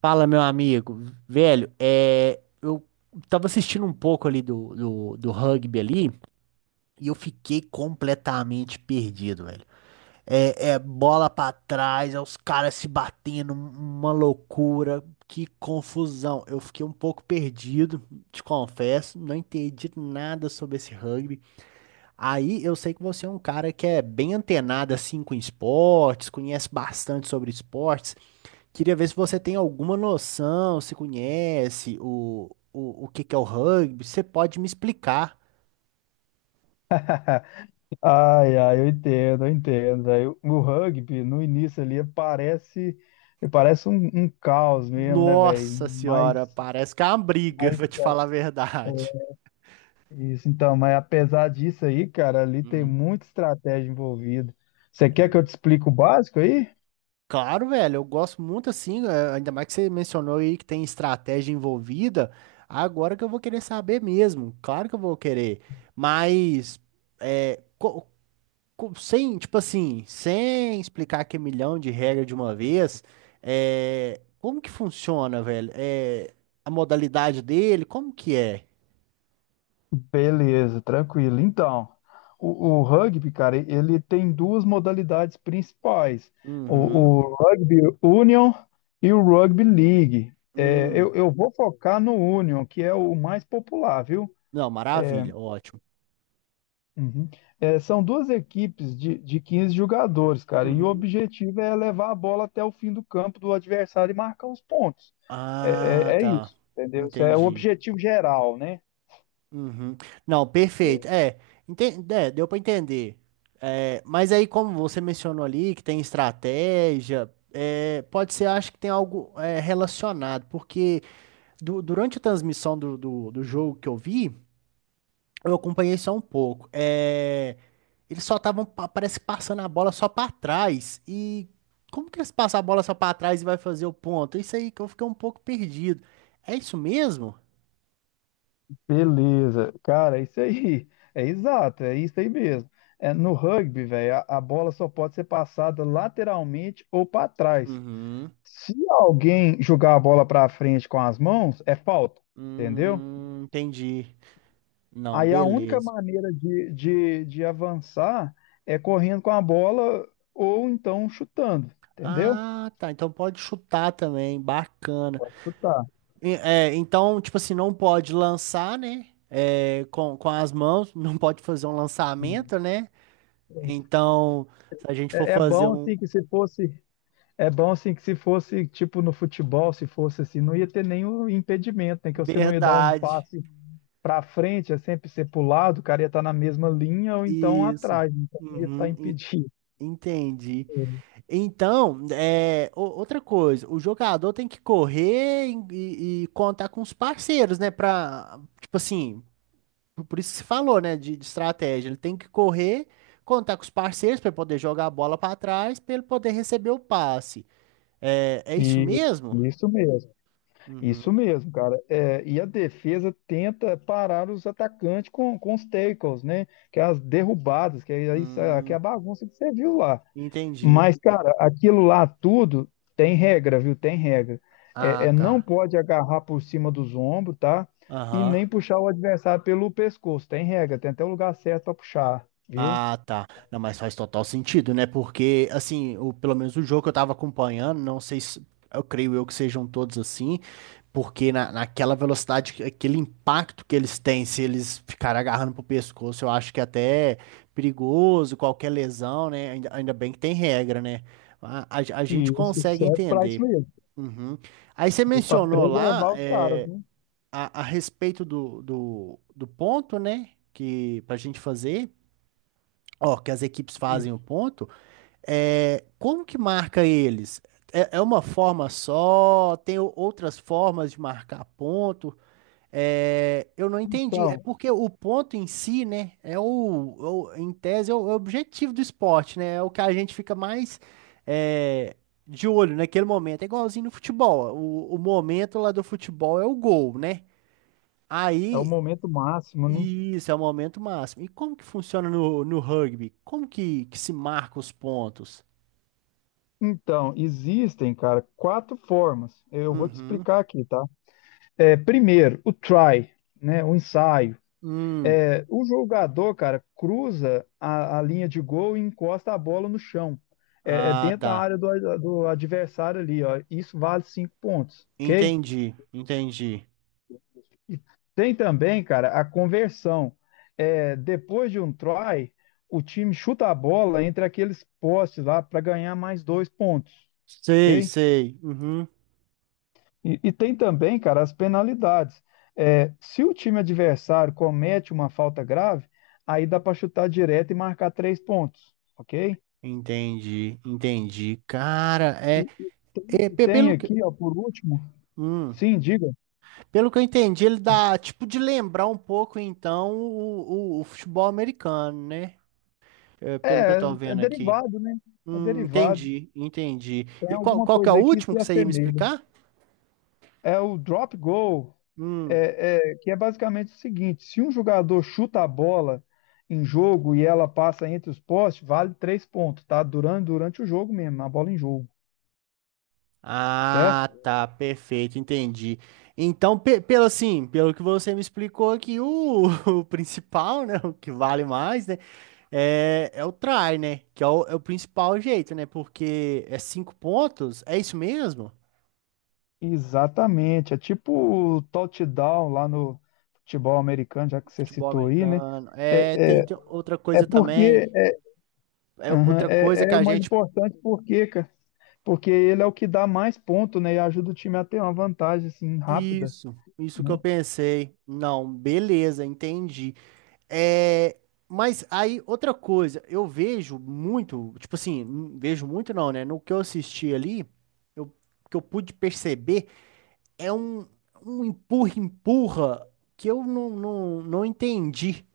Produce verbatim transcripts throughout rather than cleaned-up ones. Fala, meu amigo. Velho, é, eu tava assistindo um pouco ali do, do, do rugby ali e eu fiquei completamente perdido, velho. É, é bola pra trás, é os caras se batendo, um- uma loucura, que confusão. Eu fiquei um pouco perdido, te confesso, não entendi nada sobre esse rugby. Aí eu sei que você é um cara que é bem antenado assim com esportes, conhece bastante sobre esportes. Queria ver se você tem alguma noção, se conhece o, o, o que que é o rugby. Você pode me explicar? Ai, ai, eu entendo, eu entendo. Aí, o o rugby, no início ali, parece, parece um, um caos mesmo, né, velho? Nossa senhora, Mas, parece que é uma briga, mas pra te falar a verdade. é isso, então, mas apesar disso aí, cara, ali tem Hum. muita estratégia envolvida. Você É quer que eu te mesmo? explique o básico aí? Claro, velho, eu gosto muito assim, é, ainda mais que você mencionou aí que tem estratégia envolvida. Agora que eu vou querer saber mesmo, claro que eu vou querer. Mas é. co- co- sem, tipo assim, sem explicar que é milhão de regras de uma vez, é, como que funciona, velho? É, a modalidade dele, como que é? Beleza, tranquilo. Então, o, o rugby, cara, ele tem duas modalidades principais: o, Uhum. o Rugby Union e o Rugby League. É, eu, Hum. eu vou focar no Union, que é o mais popular, viu? Não, É, maravilha, ótimo. uhum. É, são duas equipes de, de quinze jogadores, cara, e o Uhum. objetivo é levar a bola até o fim do campo do adversário e marcar os pontos. Ah, É, é, é tá. isso, entendeu? Isso é o Entendi. objetivo geral, né? Uhum. Não, perfeito. É, enten- é, deu pra entender. É, mas aí, como você mencionou ali, que tem estratégia, é, pode ser, acho que tem algo é, relacionado, porque. du- durante a transmissão do, do, do jogo que eu vi, eu acompanhei só um pouco. É, eles só estavam, pa- parece, passando a bola só pra trás. E como que eles passam a bola só pra trás e vai fazer o ponto? Isso aí que eu fiquei um pouco perdido. É isso mesmo? Beleza, cara, é isso aí. É exato, é isso aí mesmo. É, no rugby, velho, a, a bola só pode ser passada lateralmente ou para trás. Uhum. Se alguém jogar a bola para frente com as mãos, é falta, entendeu? Hum, entendi. Não, Aí a única beleza. maneira de, de, de avançar é correndo com a bola ou então chutando, entendeu? Ah, tá. Então pode chutar também. Bacana. Pode chutar. E, é, então, tipo assim, não pode lançar, né? É, com, com as mãos, não pode fazer um Uhum. lançamento, né? Então, se a gente for É, é fazer bom um. assim que se fosse É bom assim que se fosse tipo no futebol, se fosse assim, não ia ter nenhum impedimento, né? Que você não ia dar um Verdade. passe para frente, é sempre ser pro lado, o cara ia estar na mesma linha ou então Isso. atrás, né? Então não ia estar Uhum, impedido. en- entendi. Então, é, o- outra coisa, o jogador tem que correr e, e- e contar com os parceiros, né? Pra, tipo assim, por por isso que você falou, né? De, de estratégia. Ele tem que correr, contar com os parceiros para poder jogar a bola para trás, para ele poder receber o passe. É, é isso E mesmo? isso mesmo, isso Uhum. mesmo, cara. É, e a defesa tenta parar os atacantes com, com os tackles, né? Que é as derrubadas, que é isso, é, que é a Hum, bagunça que você viu lá. entendi. Mas, cara, aquilo lá tudo tem regra, viu? Tem regra. É, Ah, é, não tá. pode agarrar por cima dos ombros, tá? E nem Aham. puxar o adversário pelo pescoço. Tem regra, tem até o lugar certo para puxar, viu? Ah, tá. Não, mas faz total sentido, né? Porque, assim, o, pelo menos o jogo que eu tava acompanhando, não sei se. Eu creio eu que sejam todos assim, porque na, naquela velocidade, que- aquele impacto que eles têm, se eles ficarem agarrando pro pescoço, eu acho que até é perigoso, qualquer lesão, né? Ainda, ainda bem que tem regra, né? A, a, a E gente isso consegue serve para isso entender. mesmo. Uhum. Aí você Isso para mencionou lá, preservar os caras, é, né? a, a respeito do, do, do ponto, né? Que pra gente fazer ó, que as equipes fazem Isso. o ponto, é, como que marca eles? É, é uma forma só? Tem o- outras formas de marcar ponto? É, eu não entendi. É Então, porque o ponto em si, né, é o, o- em tese, é o, é o objetivo do esporte, né? É o que a gente fica mais é, de olho naquele momento. É igualzinho no futebol. O, o momento lá do futebol é o gol, né? é o Aí momento máximo, né? isso, é o momento máximo. E como que funciona no, no rugby? Como que, que se marca os pontos? Então, existem, cara, quatro formas. Eu vou te Uhum. explicar aqui, tá? É, primeiro, o try, né? O ensaio. Hum. É, o jogador, cara, cruza a, a linha de gol e encosta a bola no chão. É, é Ah, dentro da tá. área do, do adversário ali, ó. Isso vale cinco pontos, ok? Entendi, entendi. E tem também, cara, a conversão. É, depois de um try, o time chuta a bola entre aqueles postes lá para ganhar mais dois pontos, Sei, ok? sei. Uhum. E, e tem também, cara, as penalidades. É, se o time adversário comete uma falta grave, aí dá para chutar direto e marcar três pontos, ok? Entendi, entendi. Cara, é, Tem, é pe- tem pelo que, aqui, ó, por último, hum, sim, diga, pelo que eu entendi, ele dá tipo de lembrar um pouco então o, o, o futebol americano, né? É, pelo que eu tô é vendo aqui. derivado, né? É Hum, derivado. entendi, entendi. Tem E qual, alguma qual que é o coisa aí que último se que você ia me assemelha. explicar? É o drop goal, Hum. é, é, que é basicamente o seguinte: se um jogador chuta a bola em jogo e ela passa entre os postes, vale três pontos, tá? Durante, durante o jogo mesmo, a bola em jogo, certo? Ah, tá, perfeito, entendi. Então, pe- pelo assim, pelo que você me explicou aqui, o, o principal, né, o que vale mais, né, é, é o try, né, que é o, é o principal jeito, né, porque é cinco pontos, é isso mesmo? Exatamente, é tipo o touchdown lá no futebol americano, já que você Futebol citou aí, né? americano, é, É, tem, é, tem outra é coisa porque também, é, é aham, outra coisa é, que é o a mais gente, importante porque, cara, porque ele é o que dá mais ponto, né? E ajuda o time a ter uma vantagem assim rápida, isso, isso que né? eu pensei, não, beleza, entendi. É, mas aí, outra coisa, eu vejo muito, tipo assim, n- vejo muito não, né? No que eu assisti ali, eu, que eu pude perceber é um, um empurra-empurra que eu não, não, não entendi.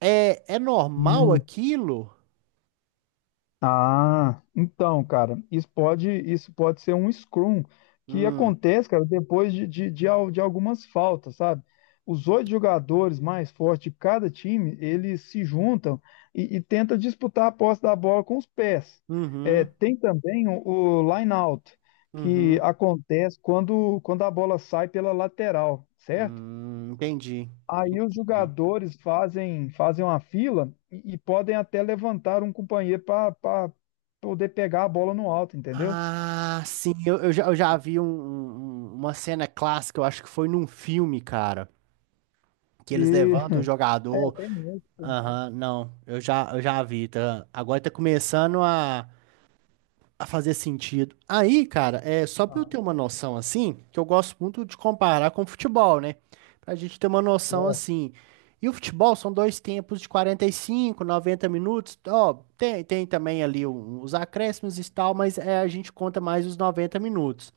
É, é normal Hum. aquilo? Ah, então, cara, isso pode, isso pode ser um scrum que Hum, acontece, cara, depois de, de, de, al- de algumas faltas, sabe? Os oito jogadores mais fortes de cada time, eles se juntam e, e tentam disputar a posse da bola com os pés. É, uhum, tem também o, o line out, que uhum, acontece quando, quando a bola sai pela lateral, certo? hum, entendi, Aí os entendi. jogadores fazem fazem uma fila e, e podem até levantar um companheiro para poder pegar a bola no alto, entendeu? Ah, sim, eu, eu já, eu já vi um- um- um- uma cena clássica, eu acho que foi num filme, cara, que E eles levantam o é, jogador. tem muito, tem muito. Aham, não, eu já, eu já vi, tá? Agora tá começando a, a fazer sentido. Aí, cara, é só pra eu Ah, ter uma noção assim, que eu gosto muito de comparar com o futebol, né? Pra gente ter uma noção certo. assim. E o futebol são dois tempos de quarenta e cinco, noventa minutos. Ó, tem, tem também ali o- os acréscimos e tal, mas é, a gente conta mais os noventa minutos.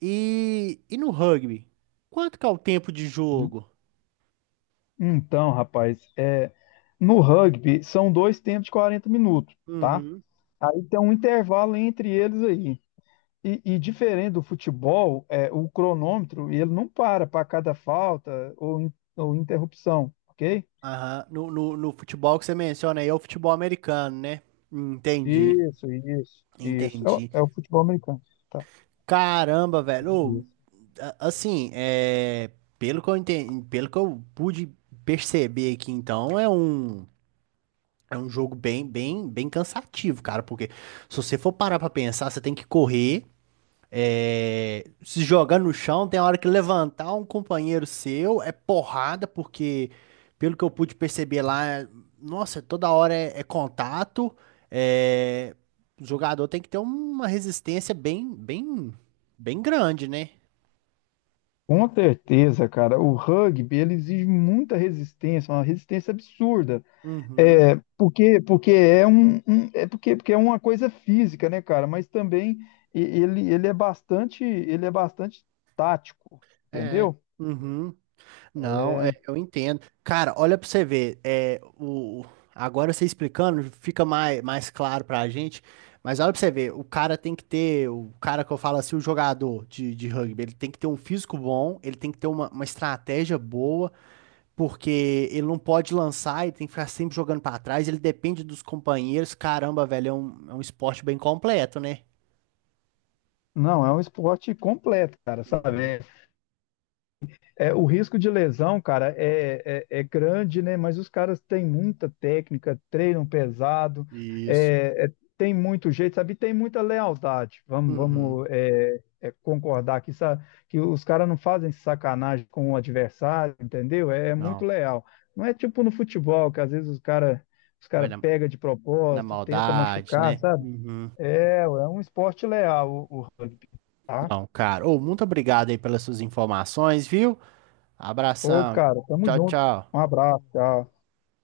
E, e no rugby? Quanto que é o tempo de jogo? Então, rapaz, é, no rugby são dois tempos de quarenta minutos, tá? Aí tem um intervalo entre eles aí. E, e diferente do futebol, é, o cronômetro ele não para para cada falta ou, in- ou interrupção, ok? Aham. No, no, no futebol que você menciona aí é o futebol americano, né? Entendi, Isso, isso, isso. É o, entendi. é o futebol americano. Tá. Caramba, velho. Ô, Isso. a- assim, é, pelo que eu entendi, pelo que eu pude perceber aqui, então, é um, é um jogo bem, bem, bem cansativo, cara, porque se você for parar pra pensar, você tem que correr. É, se jogar no chão, tem hora que levantar um companheiro seu é porrada, porque pelo que eu pude perceber lá, nossa, toda hora é, é contato. É, o jogador tem que ter uma resistência bem, bem, bem grande, né? Com certeza, cara, o rugby ele exige muita resistência, uma resistência absurda. Uhum, É, porque, porque é um, um- é porque, porque é uma coisa física, né, cara? Mas também e- ele, ele é bastante, ele é bastante tático, é. entendeu? Uhum. Não, é, é eu entendo. Cara, olha pra você ver, é, o, agora você explicando fica mais, mais claro pra gente, mas olha pra você ver, o cara tem que ter, o cara que eu falo assim, o jogador de, de rugby, ele tem que ter um físico bom, ele tem que ter uma, uma estratégia boa, porque ele não pode lançar, ele tem que ficar sempre jogando pra trás, ele depende dos companheiros, caramba, velho, é um, é um esporte bem completo, né? Não, é um esporte completo, cara, Uhum. sabe? É, o risco de lesão, cara, é, é, é grande, né? Mas os caras têm muita técnica, treinam pesado, Isso. é, é, tem muito jeito, sabe? E tem muita lealdade. Vamos, Uhum. vamos é, é, concordar aqui, sabe? Que os caras não fazem sacanagem com o adversário, entendeu? É, é muito Não, leal. Não é tipo no futebol, que às vezes os caras os vai cara na, pega de na propósito, tenta maldade, machucar, né? sabe? Uhum. É, é um esporte leal o, o rugby, tá? Não, cara. Ô, muito obrigado aí pelas suas informações, viu? Ô, Abração. cara, tamo Tchau, junto. tchau. Um abraço, tchau.